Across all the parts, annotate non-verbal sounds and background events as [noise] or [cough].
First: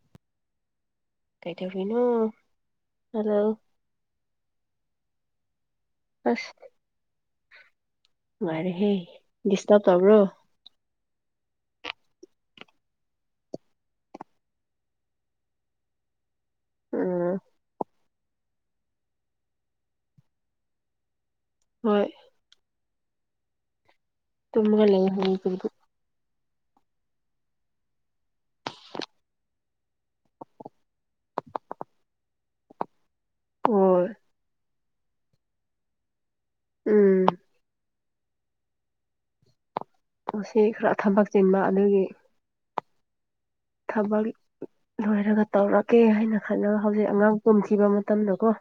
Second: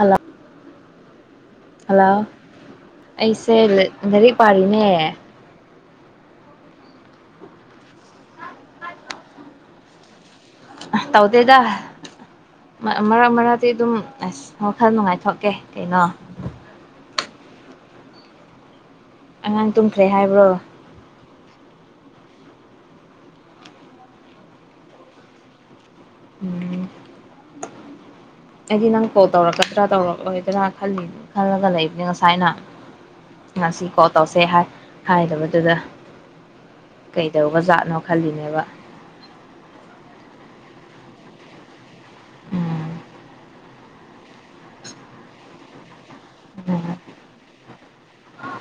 ꯑꯂ ꯀꯩꯗꯧꯔꯤꯅꯣ hello hello ꯑꯩꯁꯦ ꯔꯤ ꯄꯥꯔꯤꯅꯦ ꯑꯁ ꯉꯔꯦ ꯍꯦ ꯗꯤꯁꯇꯔꯔꯕ ꯇꯕ꯭ꯔꯣ ꯇꯧꯗꯦꯗ ꯃꯔꯛ ꯃꯔꯛꯇꯗꯤ ꯑꯗꯨꯝ ꯑꯁ ꯋꯥꯈꯜ ꯅꯨꯡꯉꯥꯏꯊꯣꯛꯀꯦ ꯀꯩꯅꯣ ꯎꯝ ꯑꯉꯥꯡ ꯇꯨꯝꯈ꯭ꯔꯦ ꯍꯥꯏꯕ꯭ꯔꯣ ꯍꯣꯏ ꯇꯃ ꯂꯩ ꯍꯕꯗꯤ ꯎꯝ ꯑꯩꯗꯤ ꯅꯪ ꯀꯣꯜ ꯇꯧꯔꯛꯀꯗ꯭ꯔꯥ ꯇꯧꯔꯛꯂꯣꯏꯗ꯭ꯔꯥ ꯈꯜꯂꯤ ꯈꯜꯂꯒ ꯂꯩꯕꯅꯤ ꯉꯁꯥꯏꯅ ꯉꯁꯤ ꯀꯣ ꯍꯣꯏ ꯇꯧꯁꯦ ꯍꯥꯏ ꯍꯥꯏꯗꯕꯗꯨꯗ ꯎꯝ ꯀꯩꯗꯧꯕ ꯖꯥꯠꯅꯣ ꯈꯜꯂꯤꯅꯦꯕ ꯁꯤ ꯈꯔ ꯊꯕꯛ ꯆꯤꯟꯕ ꯑꯗꯨꯒꯤ ꯎꯝ ꯊꯕꯛ ꯂꯣꯏꯔꯒ ꯇꯧꯔꯛꯀꯦ ꯍꯥꯏꯅ ꯈꯜꯂꯒ ꯎꯝ ꯍꯧꯖꯤꯛ ꯑꯉꯥꯡ ꯄꯨꯝꯈꯤꯕ ꯃꯇꯝꯗꯀꯣ [inaudible]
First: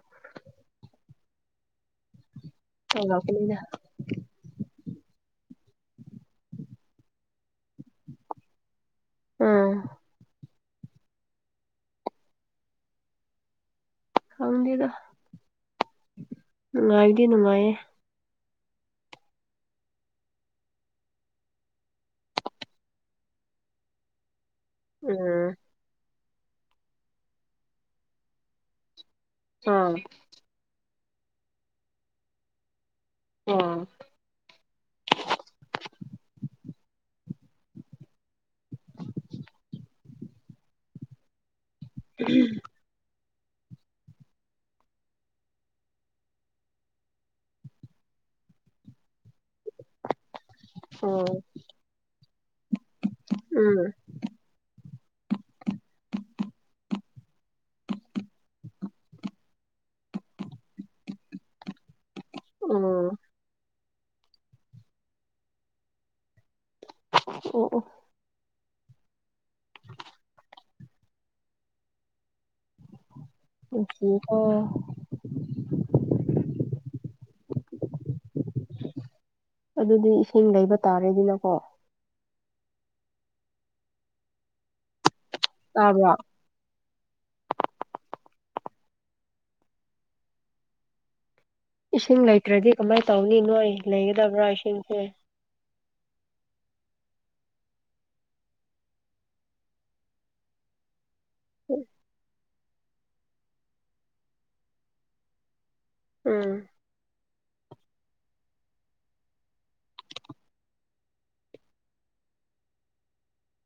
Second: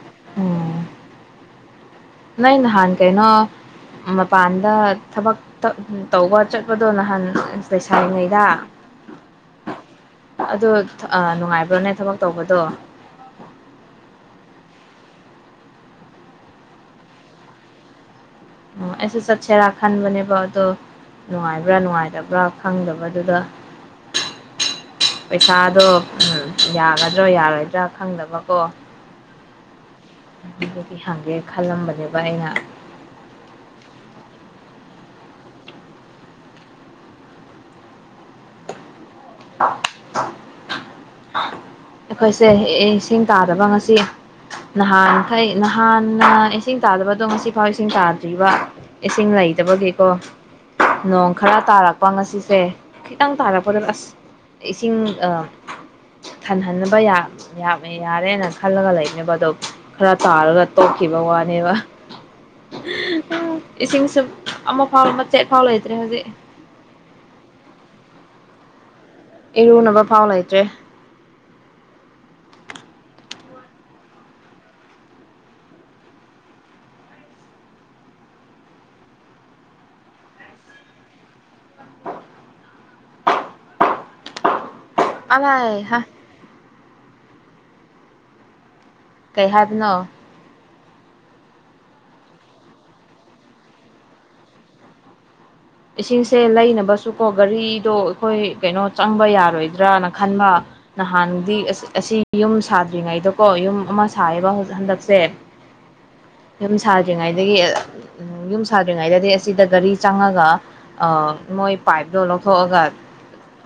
ꯅꯪ ꯅꯍꯥꯟ ꯀꯩꯅꯣ ꯇꯧꯔꯛꯄꯅꯤꯗ ꯃꯄꯥꯟꯗ ꯊꯕꯛ ꯇꯧꯕ ꯆꯠꯄꯗꯣ ꯅꯍꯥꯟ ꯂꯩꯁꯥꯏꯔꯤꯉꯩꯗ ꯎꯝ ꯑꯗ ꯅꯨꯡꯉꯥꯏꯕ꯭ꯔꯣꯅꯦ ꯊꯕꯛ ꯇꯧꯕꯗꯣ ꯈꯪꯗꯦꯗ ꯅꯨꯡꯉꯥꯏꯗꯤ ꯅꯨꯡꯉꯥꯏꯌꯦ ꯎꯁꯦ ꯆꯠꯁꯔꯥ ꯈꯥꯟꯕꯅꯦꯕꯗꯣ ꯅꯨꯡꯉꯥꯏꯕ꯭ꯔꯥ ꯅꯨꯡꯉꯥꯏꯇꯕ꯭ꯔꯥ ꯈꯪꯗꯕꯗꯨꯗ [inaudible] ꯎꯝ ꯄꯩꯁꯥꯗꯣ ꯎ ꯌꯥꯒꯗ꯭ꯔꯣ ꯌꯥꯔꯣꯏꯗ꯭ꯔꯥ ꯈꯪꯗꯕꯀꯣ ꯑꯝ ꯑꯗꯨꯗꯤ ꯍꯪꯒꯦ ꯈꯜꯂꯝꯕꯅꯦꯕ ꯑꯩꯅ ꯎꯝ ꯑꯩꯈꯣꯏꯁꯦ ꯏꯁꯤꯡ ꯇꯥꯗꯕ ꯉꯁꯤ ꯅꯍꯥꯟ ꯐꯩ ꯅꯍꯥꯟꯅ ꯏꯁꯤꯡ ꯇꯥꯗꯕꯗꯣ ꯉꯁꯤꯐꯥꯎ ꯏꯁꯤꯡ ꯇꯥꯗ꯭ꯔꯤꯕ ꯏꯁꯤꯡ ꯂꯩ ꯆꯕꯒꯤꯀꯣ ꯑꯣ ꯅꯣꯡ ꯈꯔ ꯇꯥꯔꯛꯄ ꯉꯁꯤꯁꯦ ꯈꯤꯇꯪ ꯇꯥꯔꯛꯄꯗ ꯎꯝ ꯑꯁ ꯏꯁꯤꯡ ꯑ ꯐꯅꯕ ꯌꯥꯝꯃꯦ ꯌꯥꯔꯦꯅ ꯈꯜꯂꯒ ꯂꯩꯕꯅꯦꯕ ꯑꯗꯣ ꯈꯔ ꯇꯥꯔꯒ ꯇꯣꯛꯈꯤꯕ ꯋꯥꯅꯦꯕ [inaudible] ꯑꯣ ꯎ ꯏꯁꯤꯡ ꯁ ꯑꯃ ꯐꯥꯎ ꯃꯆꯦꯠ ꯐꯥꯎ ꯂꯩꯇ꯭ꯔꯦ ꯍꯧꯖꯤꯛ ꯑꯣ ꯑꯣ ꯏꯔꯨꯅꯕ ꯐꯥꯎ ꯂꯩꯇ꯭ꯔꯦ [unintelligible] ꯑꯗꯨꯗꯤ ꯏꯁꯤꯡ ꯂꯩꯕ ꯇꯥꯔꯦꯗꯤꯅꯀꯣ ꯑꯂꯑ ꯍꯥ ꯇꯥꯕ꯭ꯔꯥ ꯀꯩ ꯍꯥꯏꯗꯅꯣ ꯏꯁꯤꯡ ꯂꯩꯇ꯭ꯔꯗꯤ ꯀꯃꯥꯏꯅ ꯇꯧꯅꯤ ꯅꯣꯏ ꯂꯩꯒꯗꯕ꯭ꯔꯥ ꯏꯁꯤꯡꯁꯦ ꯏꯁꯤꯡꯁꯦ ꯂꯩꯅꯕꯁꯨ ꯀꯣ ꯒꯥꯔꯤꯗꯣ ꯑꯩꯈꯣꯏ ꯀꯩꯅꯣ ꯆꯪꯕ ꯌꯥꯔꯣꯏꯗ꯭ꯔꯅ ꯈꯟꯕ ꯅꯍꯥꯟꯗꯤ ꯑꯁꯤ ꯌꯨꯝ ꯁꯥꯗ꯭ꯔꯤꯉꯩꯗꯀꯣ ꯌꯨꯝ ꯑꯃ ꯁꯥꯥꯏꯌꯦꯕ ꯍꯟꯗꯛꯁꯦ ꯎꯝ ꯌꯨꯝ ꯁꯥꯗ꯭ꯔꯤꯉꯩꯗꯒꯤ ꯌꯨꯝ ꯁꯥꯗ꯭ꯔꯤꯉꯩꯗꯗꯤ ꯑꯁꯤꯗ ꯒꯥꯔꯤ ꯆꯪꯉꯒ ꯃꯣꯏ ꯄꯥꯏꯞꯇꯣ ꯂꯧꯊꯣꯛꯑꯒ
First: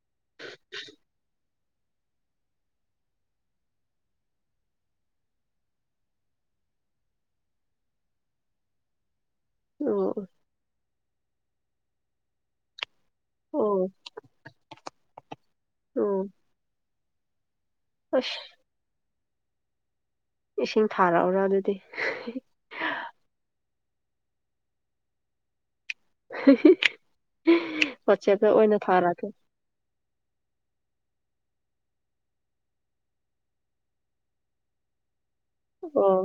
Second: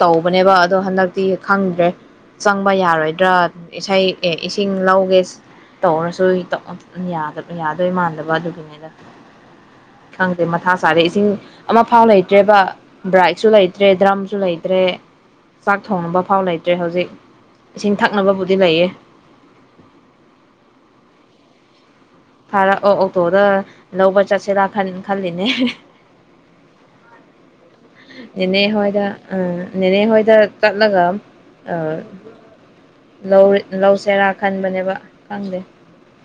ꯇꯧꯕꯅꯦꯕ ꯑꯗꯣ ꯍꯟꯗꯛꯇꯤ ꯈꯪꯗ꯭ꯔꯦ ꯆꯪꯕ ꯌꯥꯔꯣꯏꯗ꯭ꯔꯥ ꯏꯁꯩ ꯑꯦ ꯏꯁꯤꯡ ꯂꯧꯒꯦ ꯇꯧꯔꯁꯨ ꯌꯥꯗꯣꯏ ꯃꯥꯟꯗꯕ ꯑꯗꯨꯒꯤꯅꯤꯗ ꯑꯣ ꯈꯪꯗꯦ ꯃꯊꯥ ꯁꯥꯔꯦ ꯏꯁꯤꯡ ꯑꯃ ꯐꯥꯎ ꯂꯩꯇ꯭ꯔꯦꯕ ꯕ꯭ꯔꯥꯏꯛꯁꯨ ꯂꯩꯇ꯭ꯔꯦ ꯑꯣ ꯗ꯭ꯔꯝꯁꯨ ꯂꯩꯇ꯭ꯔꯦ ꯆꯥꯛ ꯊꯣꯡꯅꯕ ꯑꯣ ꯐꯥꯎ ꯂꯩꯇ꯭ꯔꯦ ꯍꯧꯖꯤꯛ ꯏꯁꯤꯡ ꯑꯁ ꯊꯛꯅꯕꯕꯨꯗꯤ ꯂꯩꯌꯦ ꯏꯁꯤꯡ ꯊꯥꯔꯛꯑꫭꯔꯥ ꯑꯗꯨꯗꯤ ꯐꯔ ꯑꯣ ꯑꯣꯇꯣꯗ ꯂꯧꯕ ꯆꯠꯁꯤꯔꯥ ꯈꯟ ꯈꯜꯂꯤꯅꯦ [unintelligible] ꯅ‌ꯦꯅꯦ ꯑꯣꯏꯅ ꯍꫭꯏꯗ ꯊꯥꯔꯛꯀꯦ ꯎꯝ ꯅ‌ꯦꯅꯦ ꯍꫭꯏ ꯁꯤꯗ ꯆꯠꯂꯒ ꯑꯥ ꯂꯧ ꯂꯧꯁꯤꯔꯥ ꯈꯟꯕꯅꯦꯕ ꯈꯪꯗꯦ ꯑꯣ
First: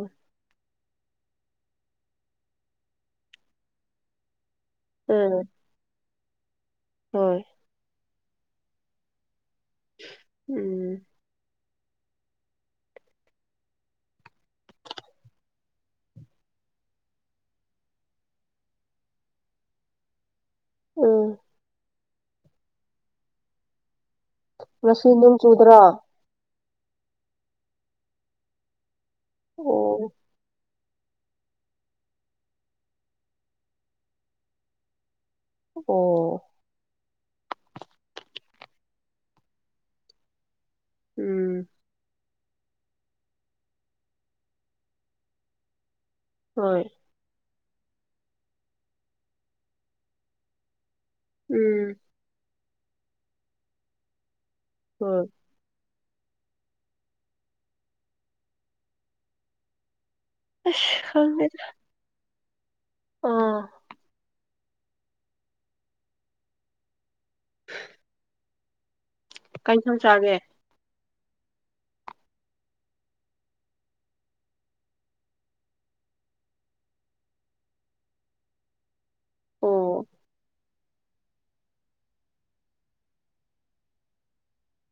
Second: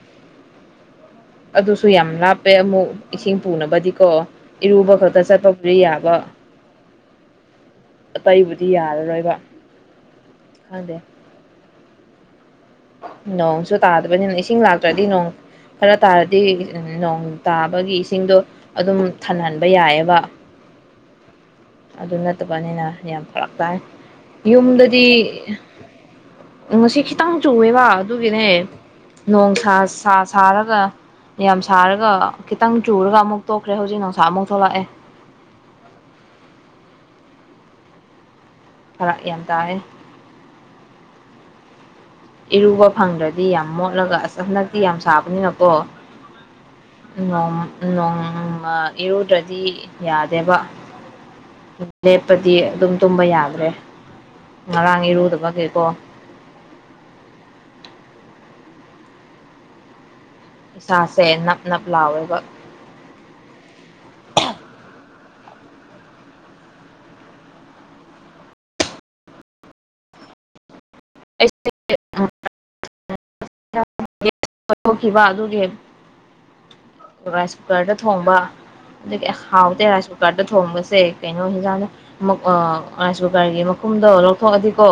ꯑꯗꯨꯁꯨ ꯌꯥꯝ ꯂꯥꯞꯄꯦ ꯑꯃꯨꯛ ꯏꯁꯤꯡ ꯄꯨꯅꯕꯗꯤꯀꯣ ꯏꯔꯨꯕ ꯈꯛꯇ ꯎꯝ ꯆꯠꯄꯕꯨꯗꯤ ꯌꯥꯕ ꯍꯣꯏ ꯑꯇꯩꯕꯨꯗꯤ ꯌꯥꯔꯔꯣꯏꯕ ꯎꯝ ꯈꯪꯗꯦ ꯅꯣꯡꯁꯨ ꯇꯥꯗꯕꯅꯤꯅ ꯏꯁꯤꯡ ꯂꯥꯛꯇ꯭ꯔꯗꯤ ꯅꯣꯡ ꯈꯔ ꯇꯥꯔꯗꯤ ꯅꯣꯡ ꯇꯥꯕꯒꯤ ꯏꯁꯤꯡꯗꯣ ꯑꯗꯨꯝ ꯊꯟꯍꯟꯕ ꯌꯥꯏꯑꯕ ꯎꯝ ꯑꯗꯨ ꯅꯠꯇꯕꯅꯤꯅ ꯌꯥꯝ ꯐꯔꯛ ꯇꯥꯏ ꯌꯨꯝꯗꯗꯤ ꯉꯁꯤ ꯅꯣꯡ ꯆꯨꯗ꯭ꯔꯣ ꯑꯣ ꯉꯁꯤ ꯈꯤꯇꯪ ꯆꯨꯑꯦꯕ ꯑꯗꯨꯒꯤꯅꯦ ꯅꯣꯡ ꯁꯥ ꯁꯥ ꯁꯥꯔꯒ ꯌꯥꯝ ꯁꯥꯔꯒ ꯈꯤꯇꯪ ꯆꯨꯔꯒ ꯑꯃꯨꯛ ꯇꯣꯛꯈ꯭ꯔꯦ ꯍꯧꯖꯤꯛ ꯅꯨꯡꯁꯥ ꯑꯃꯨꯛ ꯊꯣꯛꯂꯛꯑꯦ ꯑꯣ ꯐꯔꯥꯛ ꯌꯥꯝ ꯇꯥꯌ‌ꯦ ꯎꯝ ꯏꯔꯨꯕ ꯐꯪꯗ꯭ꯔꯗꯤ ꯌꯥꯝ ꯃꯣꯠꯂꯒ ꯑꯁ ꯍꯟꯗꯛꯇꯤ ꯌꯥꯝ ꯁꯥꯕꯅꯤꯅꯀꯣ ꯍꯣꯏ ꯑ [unintelligible] ꯅꯣꯡꯃ ꯏꯔꯨꯗ꯭ꯔꯗꯤ ꯌꯥꯗꯦꯕ ꯎꯝ ꯂꯦꯞꯄꯗꯤ ꯑꯗꯨꯝ ꯇꯨꯝꯕ ꯌꯥꯗ꯭ꯔꯦ ꯉꯔꯥꯡ ꯍꯣꯏ ꯏꯔꯨꯗꯕ ꯀꯩꯀꯣ ꯑꯁ ꯏꯁꯥꯁꯦ ꯅꯞ ꯈꯪꯗꯦꯗ ꯅꯞ ꯂꯥꯎꯋꯦꯕ ꯑꯥ ꯀꯩ ꯊꫭꯡ ꯆꯒꯦ ꯑꯩ [unintelligible] ꯒ‌ꯦꯋꯁ ꯊꯣꯛꯈꯤꯕ ꯑꯗꯨꯒꯤ ꯔꯥꯏꯁ ꯀꯨꯀꯔꯗ ꯊꯣꯡꯕ ꯑꯗꯨꯗꯒꯤ ꯍꯥꯎꯗꯦ ꯑꯣ ꯔꯥꯁꯟ ꯀꯨꯀꯔꯗ ꯊꯣꯡꯕꯁꯦ ꯁꯦ ꯀꯩꯅꯣ ꯍꯟꯖꯥꯡꯗꯨ ꯔꯥꯏꯁ ꯀꯨꯀꯔꯒꯤ ꯃꯈꯨꯝꯗꯣ ꯂꯧꯊꯣꯛꯑꯗꯤꯀꯣ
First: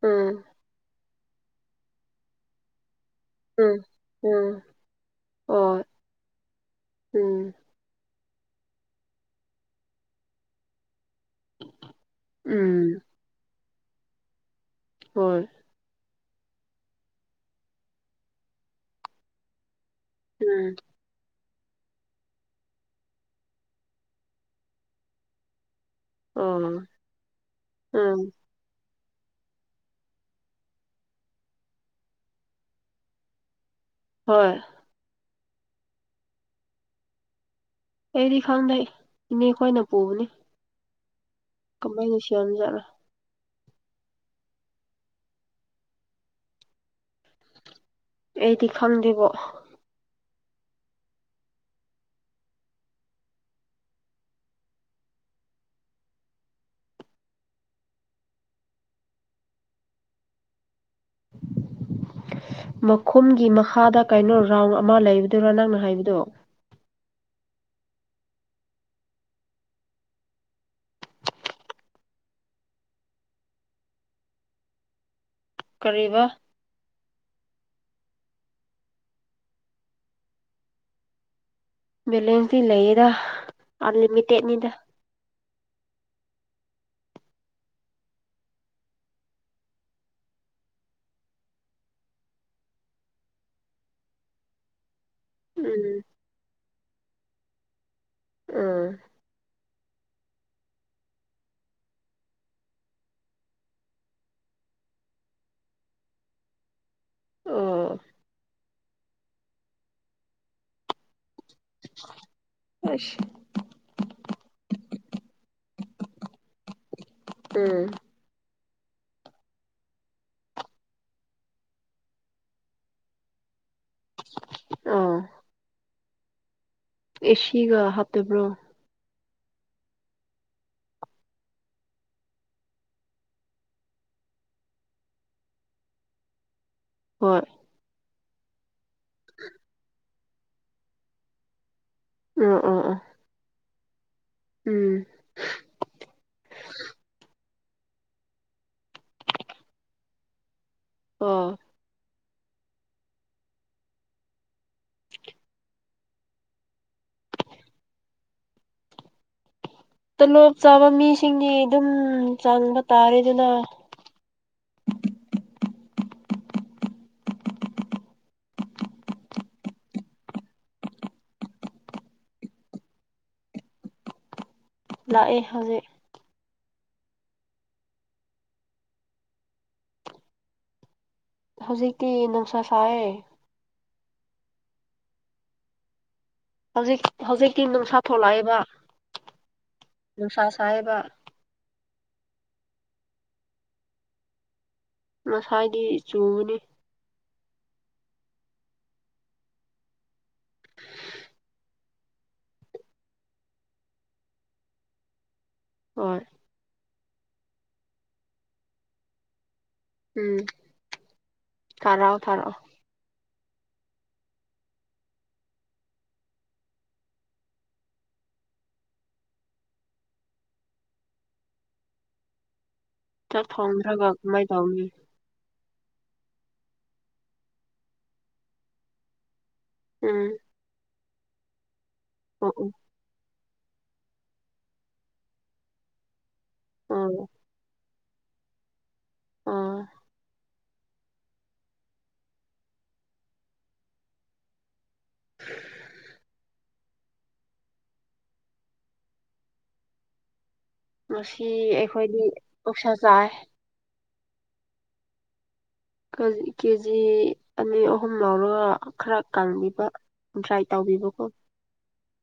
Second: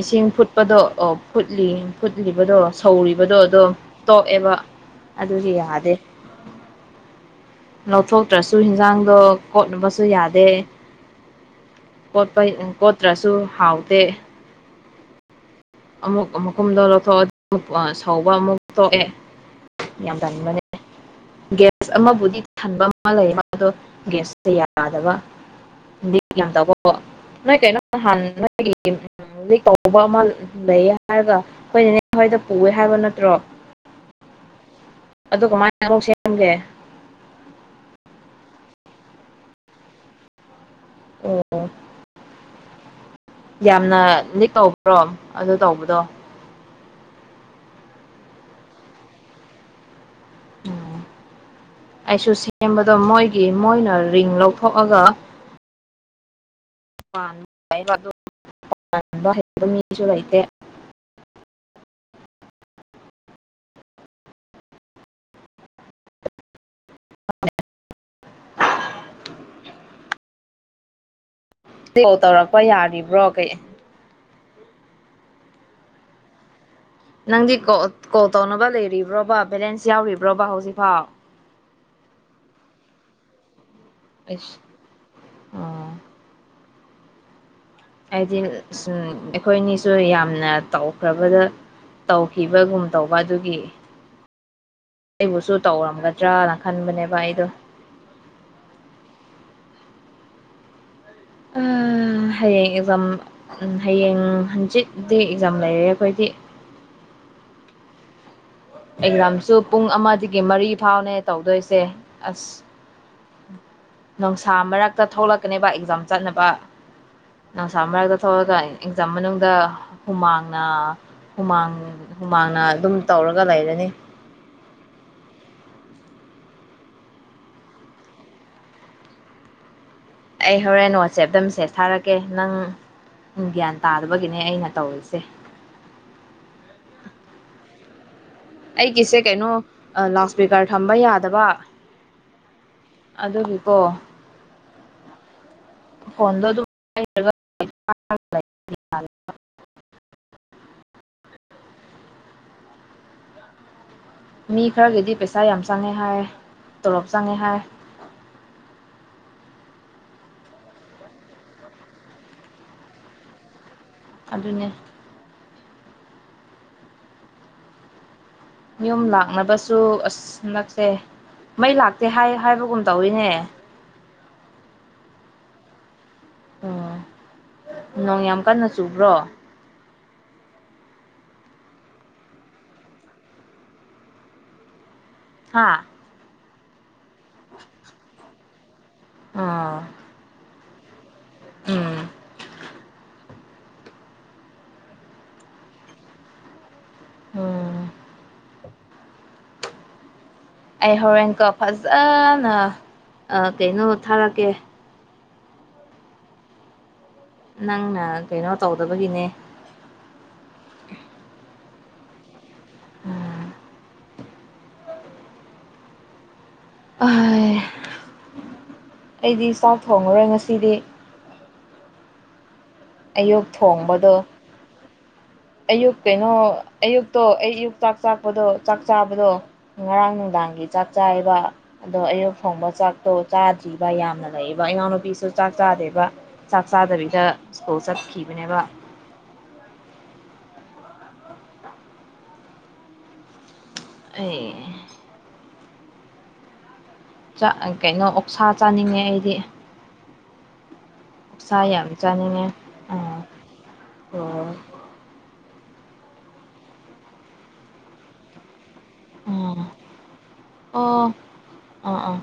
ꯏꯁꯤꯡ ꯎꯝ ꯐꯨꯠꯄꯗꯣ ꯑꯣ ꯐꯨꯠꯂꯤ ꯐꯨꯠꯂꯤꯕꯗꯣ ꯁꯧꯔꯤꯕꯗꯣ- ꯑꯣ ꯑꯗꯨꯝ ꯎꯝ ꯇꯣꯛꯑꯦꯕ ꯎꯝ ꯑꯗꯨꯗꯤ ꯍꯣꯏ ꯌꯥꯗꯦ ꯎꯝ ꯅꯠꯇ꯭ꯔꯁꯨ ꯍꯤꯟꯖꯥꯡꯗꯣ ꯀꯣꯠꯅꯕꯁꯨ ꯌꯥꯗꯦ ꯀꯣꯠꯄ ꯎꯝ ꯀꯣꯠꯇ꯭ꯔꯁꯨ ꯍꯥꯎꯇꯦ ꯍꫭꯏ ꯑꯃꯨꯛ ‌ꯃꯈꯨꯝꯗꯣ ꯂꯧꯊꯣꯛꯑꯗꯤ ꯑꯃꯨꯛ ꯁꯧꯕ ꯑꯃꯨꯛ ꯇꯣꯛꯑꯦ ꯌꯥꯝ ꯇꯟꯕꯅꯦ ꯎꯝ ꯒ꯭ꯌꯥꯁ ꯑꯃꯕꯨꯗꯤ ꯊꯟꯕ ꯑꯃ ꯂꯩ ꯑꯗꯣ ꯒ꯭ꯌꯥꯁꯇ ꯌꯥꯗꯕ ꯑꯣ ꯇꯧꯕ ꯅꯣꯏ ꯀꯩꯅꯣ ꯎꯝ ꯅꯍꯥꯟ ꯅꯒꯤ [unintelligible] ꯀꯧꯕ ꯑꯃ ꯂꯩ ꯍꯥꯏꯔꯒ ꯑꯩꯈꯣꯏꯅꯅꯦ ꯁꯋꯥꯣꯏꯗ ꯄꯨꯑꯦ ꯍꯥꯏꯕ ꯅꯠꯇ꯭ꯔꯣ ꯍꯣꯏ ꯑꯗꯨ ꯀꯃꯥꯏꯅ ꯑꯃꯨꯛ ꯁꯦꯝꯒꯦ ꯑꯩꯗꯤ ꯈꯪꯗꯦ ꯏꯅꯦ ꯑꯩꯈꯣꯏꯅ ꯄꯨꯕꯅꯤ ꯑꯣ ꯀꯃꯥꯏꯅ ꯁ‌ꯦꯝ ꯖꯥꯠꯅꫭ ꯌꯥꯝꯅ ꯅꯤꯛ ꯇꯧꯕ꯭ꯔꯣ ꯑꯗꯨ ꯇꯧꯕꯗꯣ ꯑꯩꯗꯤ ꯈꯪꯗꯕ ꯎꯝ ꯑꯩꯁꯨ ꯁꯦꯝꯕꯗꯣ ꯃꯣꯏꯒꯤ ꯃꯣꯏꯅ ꯔꯤꯡ ꯂꯧꯊꯣꯛꯑꯒ [unintelligible] [unintelligible] [unintelligible] ꯍꯩꯕ ꯃꯤꯁꯨ ꯂꯩꯇꯦ [inaudible] ꯃꯈꯨꯝꯒꯤ ꯃꯈꯥꯗ ꯀꯩꯅꯣ ꯔꯥꯎꯟ ꯑꯃ ꯂꯩꯕꯗꯨꯔ ꯅꯪꯅ ꯍꯥꯏꯕꯗꯨꯣ ꯇꯧ ꯇꯧꯔꯛꯄ ꯌꯥꯔꯤꯕ꯭ꯔꯣꯒꯩ ꯀꯔꯤꯕ ꯅꯪꯗꯤ ꯀꯣꯜ ꯇꯧꯅꯕ ꯂꯩꯔꯤꯕ꯭ꯔꯣꯕ ꯕꯦꯂꯦꯟꯁ ꯌꯥꯎꯔꯤꯕ꯭ꯔꯣꯕ ꯍꯧꯖꯤꯛꯐꯥꯎ ꯕꯦꯂꯦꯟꯁꯇ ꯂꯩꯌꯦꯗ ꯑꯩꯁ ꯑꯟꯂꯤꯃꯤꯇꯦꯠꯅꯤꯗ ꯑꯣ ꯍꯥꯏꯗꯤ ꯁ ꯑꯩꯈꯣꯏꯅꯤꯁꯨ ꯌꯥꯝꯅ ꯇꯧꯈ꯭ꯔꯕꯗ ꯇꯧꯈꯤꯕꯒꯨꯝ ꯇꯧꯕ ꯑꯗꯨꯒꯤ ꯑꯩꯕꯨꯁꯨ ꯎꯝ ꯇꯧꯔꯝꯒꯗ꯭ꯔꯅ ꯈꯟꯕꯅꯦꯕ ꯑꯩꯗꯣ ꯑꯥ ꯎꯝ ꯍꯌꯦꯡ ꯑꯦꯛꯖꯥꯝ ꯍꯌꯦꯡ ꯍꯪꯆꯤꯠꯗꯤ ꯑꯦꯛꯖꯥꯝ ꯂꯩꯔꯦ ꯑꯩꯈꯣꯏꯗꯤ ꯑꯣ ꯑꯦꯛꯖꯥꯝꯁꯨ ꯄꯨꯡ ꯑꯃꯗꯒꯤ ꯃꯔꯤ ꯐꯥꯎꯅꯦ ꯇꯧꯗꯣꯏꯁꯦ ꯑꯁ ꯑꯁ ꯅꯨꯡꯁꯥ ꯃꯔꯛ ꯍꯛꯇ ꯊꯣꯛꯂꯛꯀꯅꯦꯕ ꯑꯦꯛꯖꯥꯝ ꯆꯠꯅꯕ ꯅꯅꯨꯡꯁꯥ ꯎꯝ ꯃꯔꯛꯇ ꯊꯣꯛꯂꯒ ꯑꯦꯛꯖꯥꯝ ꯃꯅꯨꯡꯗ ꯍꯨꯃꯥꯡꯅ ꯍꯨꯃꯥꯡ ꯍꯨꯃꯥꯡꯅ ꯑꯗꯨꯝ ꯇꯧꯔꯒ ꯒ ꯂꯥꯏꯗꯅꯤ ꯑꯣ ꯑꯦꯁꯤꯒ ꯍꯥꯞꯇꯕ꯭ꯔꯣ ꯑꯩ ꯍꯣꯔꯦꯟ ꯋꯥꯆꯦꯞꯇ ꯃꯦꯁꯦꯖ ꯊꯥꯔꯛꯀꯦ ꯅꯪ ꯎꯝ ꯒ꯭ꯌꯥꯟ ꯇꯥꯗꯕꯒꯤꯅꯦ ꯑꯩꯅ ꯇꯧꯔꯤꯁꯦ ꯍꯣꯏ ꯑꯩꯒꯤꯁꯦ ꯀꯩꯅꯣ ꯂꯥꯎꯠ ꯏꯁꯄꯤꯀꯔ ꯊꯝꯕ ꯌꯥꯗꯕ ꯎ ꯑ ꯑ ꯑꯣ ꯐꯣꯟꯗ ꯑꯗꯨ [inaudible] [inaudible] [inaudible] ꯑꯣ ꯃꯤ ꯈꯔꯒꯤꯗꯤ ꯄꯩꯁꯥ ꯌꯥꯝ ꯆꯪꯉꯦ ꯍꯥꯏ ꯇꯂꯣꯞ ꯆꯪꯉꯦ ꯍꯥꯏ ꯇꯣꯂꯣꯞ ꯆꯥꯕ ꯃꯤꯁꯤꯡꯗꯤ ꯑꯗꯨꯝ ꯆꯪꯕ ꯇꯥꯔꯦ ꯑꯗꯨꯅ ꯑꯗꯨꯅꯦ ꯌꯨꯝ ꯂꯥꯛꯅꯕꯁꯨ ꯑꯁ ꯅꯛꯁꯦ ꯃꯩ ꯂꯥꯛꯇꯦ ꯍꯥꯏ ꯍꯥꯏꯕꯒꯨꯝ ꯇꯧꯔꯤꯤꯅꯦ ꯂꯥꯛꯑꯦ ꯍꯧꯖꯤꯛ ꯎꯝ ꯅꯣꯡ ꯌꯥꯝ ꯀꯟꯅ ꯆꯨꯕ꯭ꯔꯣ ꯍꯧꯖꯤꯛꯇꯤ ꯅꯨꯡꯁꯥ ꯁꯔꯦ ꯍꯥꯥ ꯍꯧꯖꯤꯛ ꯍꯧꯖꯤꯛꯇꯤ ꯅꯨꯡꯁꯥ ꯊꯣꯛꯂꯛꯑꯦꯕ ꯑꯥ ꯅꯨꯡꯁꯥ ꯁꯥꯍꯦꯕ ꯎꯝ ꯃꯁꯥꯒꯤ ꯆꯨꯕꯅꯤ ꯑꯣꯝ ꯑꯩ ꯍꯣꯔꯦꯟꯀ ꯐꯖꯅ ꯀꯩꯅꯣ ꯊꯥꯔꯛꯀꯦ ꯍꯣꯏ ꯅꯪꯅ ꯀꯩꯅꯣ ꯇꯧꯗꯕꯒꯤꯅꯦ ꯎꯝ ꯊꯔꯑꯣ ꯊꯔꯣ ꯎꯝ ꯑꯩꯗꯤ ꯆꯥꯛ ꯊꯣꯡꯉꯔꯣꯏ ꯉꯁꯤꯗꯤ ꯑꯌꯨꯛ ꯆꯥꯛ ꯊꯣꯡꯗ꯭ꯔꯒ ꯊꯣꯡꯕꯗꯣ ꯀꯃꯥꯏ ꯇꯧꯅꯤ ꯑꯌꯨꯛ ꯀꯩꯅꯣ ꯑꯌꯨꯛꯇꯣ ꯑꯩ ꯑꯌꯨꯛ ꯆꯥꯛ ꯆꯥꯛꯄꯗꯣ ꯆꯥꯛ ꯆꯥꯕꯗꯣ ꯉꯔꯥꯡ ꯎꯝ ꯅꯨꯡꯗꯥꯡꯒꯤ ꯆꯥꯛ ꯆꯥꯏꯕ ꯑꯗꯣ ꯑꯌꯨꯛ ꯑꯣ ꯊꯣꯡꯕ ꯑꯣ ꯆꯥꯛꯇꯣ ꯆꯥꯗ꯭ꯔꯤꯕ ꯌꯥꯝꯅ ꯂꯩꯌꯦꯕ ꯏꯉꯎꯅꯨꯄꯤꯁꯨ ꯆꯥꯛ ꯆꯥꯗꯦꯕ ꯆꯥꯛ ꯑꯣ ꯆꯥꯗꯕꯤꯗ ꯁꯀꯣꯠ ꯆꯠꯈꯤꯕꯅꯦꯕ ꯑꯣ ꯑꯦ ꯀꯩꯅꯣ ꯑꯣꯛꯁꯥ ꯆꯥꯅꯤꯡꯉꯦ ꯑꯩꯗꯤ ꯉꯁꯤ ꯁꯥꯏ ꯑꯩꯈꯣꯏꯗꯤ ꯆꯅꯤꯡꯅꯦ ꯑꯣꯛꯁꯥ ꯑ ꯆꯥꯏ ꯑꯣ ꯀꯦꯖꯤ ꯑꯅꯤ ꯑꯍꯨꯝ ꯂꯧꯔꯒ ꯈꯔ ꯎꯝ ꯀꯪꯕꯤꯕ ꯇ꯭ꯔꯥꯏ ꯑꯣ ꯇꯧꯕꯤꯕꯀꯣ ꯑꯥ ꯑꯥ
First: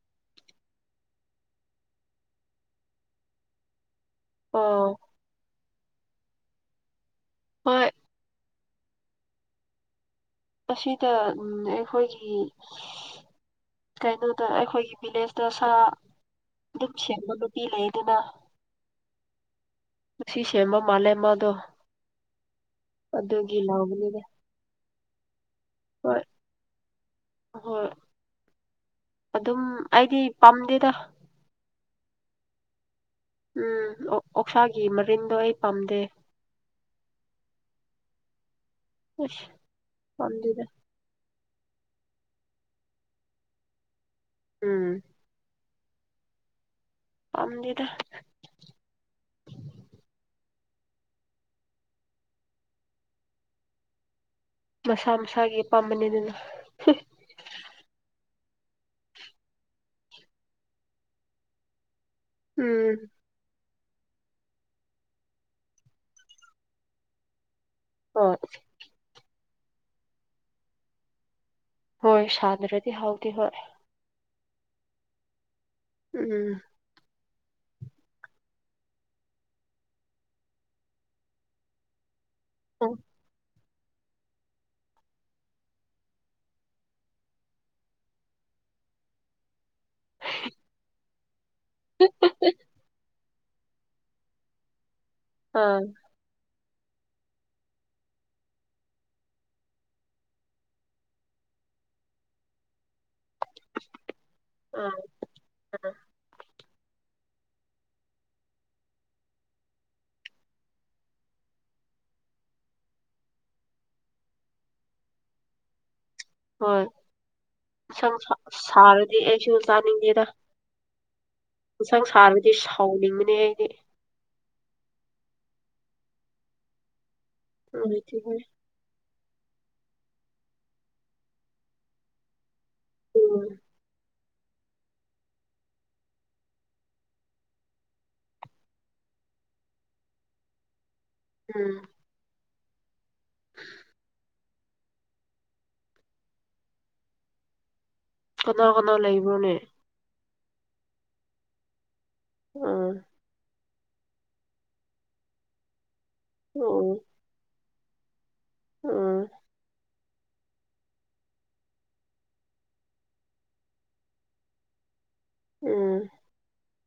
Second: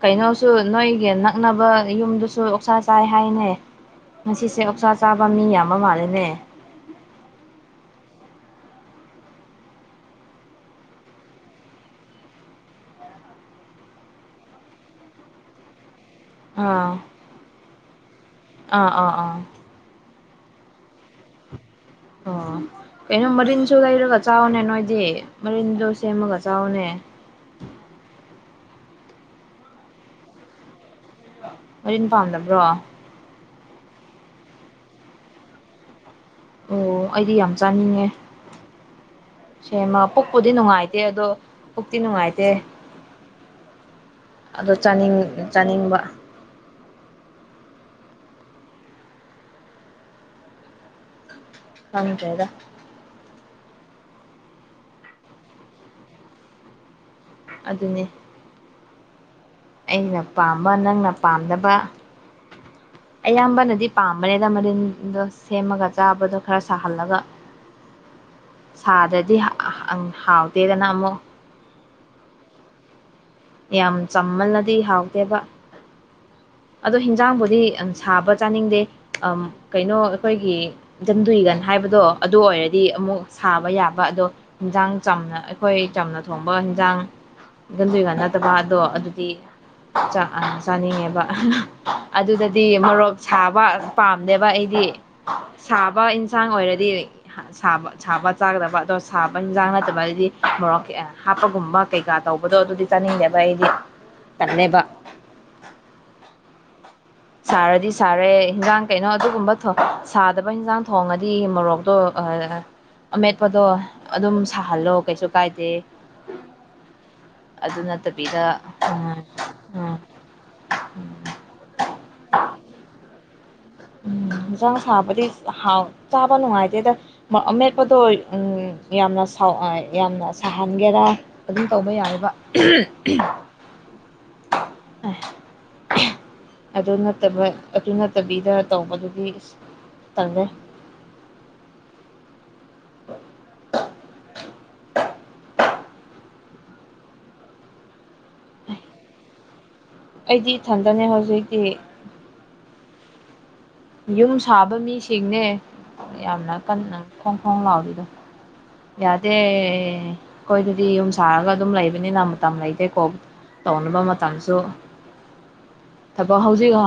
ꯀꯩꯅꯣꯁꯨ ꯅꯣꯏꯒꯤ ꯅꯛꯅꯕ ꯌꯨꯝꯗꯨꯁꯨ ꯑꯣꯛꯁꯥ ꯆꯥꯏ ꯍꯥꯏꯅ ꯉꯁꯤꯁꯦ ꯑꯣ ꯑꯣꯛꯆꯥꯥ ꯆꯥꯕ ꯃꯤ ꯌꯥꯝꯕ ꯃꯥꯂꯦꯅꯦ ꯍꯣꯏ ꯑꯁꯤꯗ ꯑꯩꯈꯣꯏꯒꯤ ꯀꯩꯅꯣꯗ ꯑꯩꯈꯣꯏꯒꯤ ꯚꯤꯂꯦꯖꯇ ꯁꯥ ꯑꯥ ꯁꯦꯝꯦꯡꯕ ꯅꯨꯄꯤ ꯂꯩꯗꯅ ꯑꯥ ꯑꯥ ꯑꯥ ꯁꯤꯁꯤꯁꯦꯃ ꯃꯥꯂꯦꯃꯗꯣ ꯑꯣ ꯀꯩꯅꯣ ꯃꯔꯤꯟꯁꯨ ꯂꯩꯔꯒ ꯆꯥꯎꯅꯦ ꯅꯣꯏꯗꯤ ꯃꯔꯤꯟꯗꯣ ꯍꯣꯏ ꯁꯦꯝꯃꯒ ꯆꯥꯎꯅꯦ ꯍꯣꯏ ꯑꯗꯨꯝ ꯑꯩꯗꯤ ꯄꯥꯝꯗꯦꯗ ꯃꯔꯤꯦꯟ ꯄꯥꯝꯗꯕ꯭ꯔꯣ ꯎꯝ ꯑꯣꯛꯁꯥꯒꯤ ꯃꯔꯤꯟꯗꯣ ꯑꯩ ꯄꯥꯝꯗꯦ ꯑꯣ ꯑꯩꯗꯤ ꯌꯥꯝ ꯆꯥꯅꯤꯡꯉꯦ ꯑꯁ ꯁꯦꯃ ꯄꯣꯛꯄꯨꯗꯤ ꯄꯥꯝꯗꯦꯗ ꯅꯨꯡꯉꯥꯏꯇꯦ ꯑꯗꯣ ꯎꯛꯇꯤ ꯅꯨꯡꯉꯥꯏꯇꯦ ꯑꯗꯣ ꯎꯝ ꯆꯥꯅꯤꯡ ꯆꯥꯅꯤꯡꯕ ꯀꯗꯤꯗ ꯍꯗꯦꯗ ꯃꯁꯥ ꯃꯁꯥꯒꯤꯄꯥ ꯃꯅꯤꯗꯨꯅ ꯑꯗꯨꯅꯦ ꯑꯩꯅ ꯄꯥꯝꯕ ꯅꯪꯅ ꯄꯥꯝꯗꯅꯕ ꯎꯝ ꯑꯌꯥꯝꯕꯅꯗꯤ ꯄꯥꯝꯕꯅꯦꯅ ꯃꯔꯤꯜꯗꯣ ꯁꯦꯝꯃꯒ ꯆꯥꯕꯗꯣ ꯈꯔ ꯁꯥꯍꯜꯂꯒ ꯍꯣꯏ ꯁꯥꯗ꯭ꯔꯗꯤ ꯍꯥꯎꯇꯦꯗꯅ ꯑꯃꯨꯛ ꯍꯣꯏ ꯁꯥꯗ꯭ꯔꯗꯤ ꯍꯥꯎ ꯌꯥꯝ ꯆꯝꯃꯜꯅꯗꯤ ꯍꯥꯎꯗꯦꯕ ꯎꯝ ꯑꯗꯣ ꯍꯤꯟꯖꯥꯡꯕꯨꯗꯤ ꯁꯥꯕ ꯆꯥꯅꯤꯡꯗꯦ ꯀꯩꯅꯣ ꯑꯩꯈꯣꯏꯒꯤ ꯖꯟꯗꯨꯏꯒ ꯍꯥꯏꯕꯗꯣ ꯑꯗꯨ ꯑꯣꯏꯔꯗꯤ ꯎꯝ ꯑꯃꯨꯛ ꯁꯥ ꯊꯕ ꯌꯥꯕ ꯑꯗꯣ ꯍꯟꯖꯥꯡ ꯆꯝꯅ ꯑꯩꯈꯣꯏ ꯆꯝꯅ ꯊꯣꯡꯕ ꯌꯦꯟꯖꯥꯡ ꯒꯟꯗꯣꯏꯀ ꯅꯠꯇꯕ ꯑꯗꯣ ꯑꯗꯨꯗꯤ ꯑ ꯆꯥꯅꯤꯡꯉꯦꯕ ꯑꯗꯨꯗꯗꯤ ꯃꯣꯔꯣꯛ ꯁꯥꯕ ꯄꯥꯝꯅꯦꯕ ꯑꯩꯗꯤ ꯑꯥ ꯁꯥꯕ ꯏꯟꯁꯥꯡ ꯑꯣꯏꯔꯗꯤ ꯁꯥꯕ ꯆꯥꯒꯗꯕ ꯑꯗꯣ ꯁꯥꯕ ꯌꯦꯟꯖꯥꯡ ꯅꯠꯇꯕ ꯍꯥꯏꯗꯤ ꯃꯣꯔꯣꯛ ꯍꯥꯞꯄꯒꯨꯝꯕ ꯀꯩꯀꯥ ꯇꯧꯕꯗꯣ ꯑꯗꯨꯗꯤ ꯆꯥꯅꯤꯡꯗꯦꯕ ꯑꯩꯗꯤ ꯆꯜꯦꯕ ꯑꯥ ꯁꯥꯔꯗꯤ ꯁꯥꯔꯦ ꯍꯟꯖꯥꯡ ꯀꯩꯅꯣ ꯑꯗꯨꯒꯨꯝꯕ ꯊ ꯁꯥꯗꯕ ꯍꯟꯖꯥꯡ ꯊꯣꯡꯉꯗꯤ ꯃꯣꯔꯣꯛꯇꯣ ꯑꯃꯦꯠꯄꯗꯣ ꯑꯗꯨꯝ ꯁꯥꯍꯜꯂꯣ ꯀꯩꯁꯨ ꯀꯥꯏꯗꯦ ꯍꯣꯏ ꯑꯗꯨ ꯁꯪ ꯅꯠꯇꯕꯤꯗ ꯁꯥꯔꯗꯤ ꯎꯝ ꯑꯩꯁꯨ ꯎꯝ ꯆꯥꯅꯤꯡꯗꯦꯅ ꯌꯦꯟꯁꯥꯡ ꯁꯥꯔꯕꯗꯤ ꯁꯥꯎꯅꯤꯡꯕꯅꯦ ꯑꯩꯗꯤ ꯎꯝ ꯌꯦꯟꯁꯥꯡ ꯁꯥꯕꯗꯤ ꯍꯥꯎ ꯆꯥꯕ ꯅꯨꯡꯉꯥꯏꯇꯦꯗ ꯑꯃꯠꯄꯗꯣ ꯍꯧꯖꯤꯛꯇꯤ ꯍꯣꯏ ꯌꯥꯝꯅ ꯌꯥꯝꯅ ꯁꯥꯍꯟꯒꯦꯔꯥ ꯑꯗꯨꯝ ꯇꯧꯕ ꯌꯥꯔꯤꯕ ꯎꯝ ꯑꯗꯨ ꯅꯠꯇꯕ ꯑꯗꯨ ꯅꯠꯇꯕꯤꯗ ꯇꯧꯕꯗꯨꯒꯤ ꯇꯝꯖꯩ ꯎꯝ ꯍ [inaudible] ꯀꯅꯥꯎ ꯀꯅꯥꯎ ꯂꯩꯕꯅꯦ ꯑꯩꯗꯤ ꯏꯊꯟꯗꯅꯦ ꯍꯧꯖꯤꯛꯇꯤ ꯑꯥ ꯌꯨꯝ ꯁꯥꯕ ꯃꯤꯁꯤꯡꯅꯦ ꯌꯥꯝꯅ ꯑꯣ ꯀꯟꯅ ꯈꯣꯡ ꯈꯣꯡ ꯂꯥꯎꯔꯤꯗꯣ ꯑꯥ ꯌꯥꯗꯦ ꯑꯩꯈꯣꯏ ꯑꯗꯨꯗꯤ ꯌꯨꯝ ꯁꯥꯔꯒ ꯑꯗꯨꯝ ꯂꯩꯕꯅꯤꯅ ꯃꯇꯝ ꯂꯩꯇꯦꯀꯣ ꯇꯧꯅꯕ ꯃꯇꯝꯁꯨ ꯎꯝ ꯊꯕꯛ ꯍꯧꯖꯤꯛ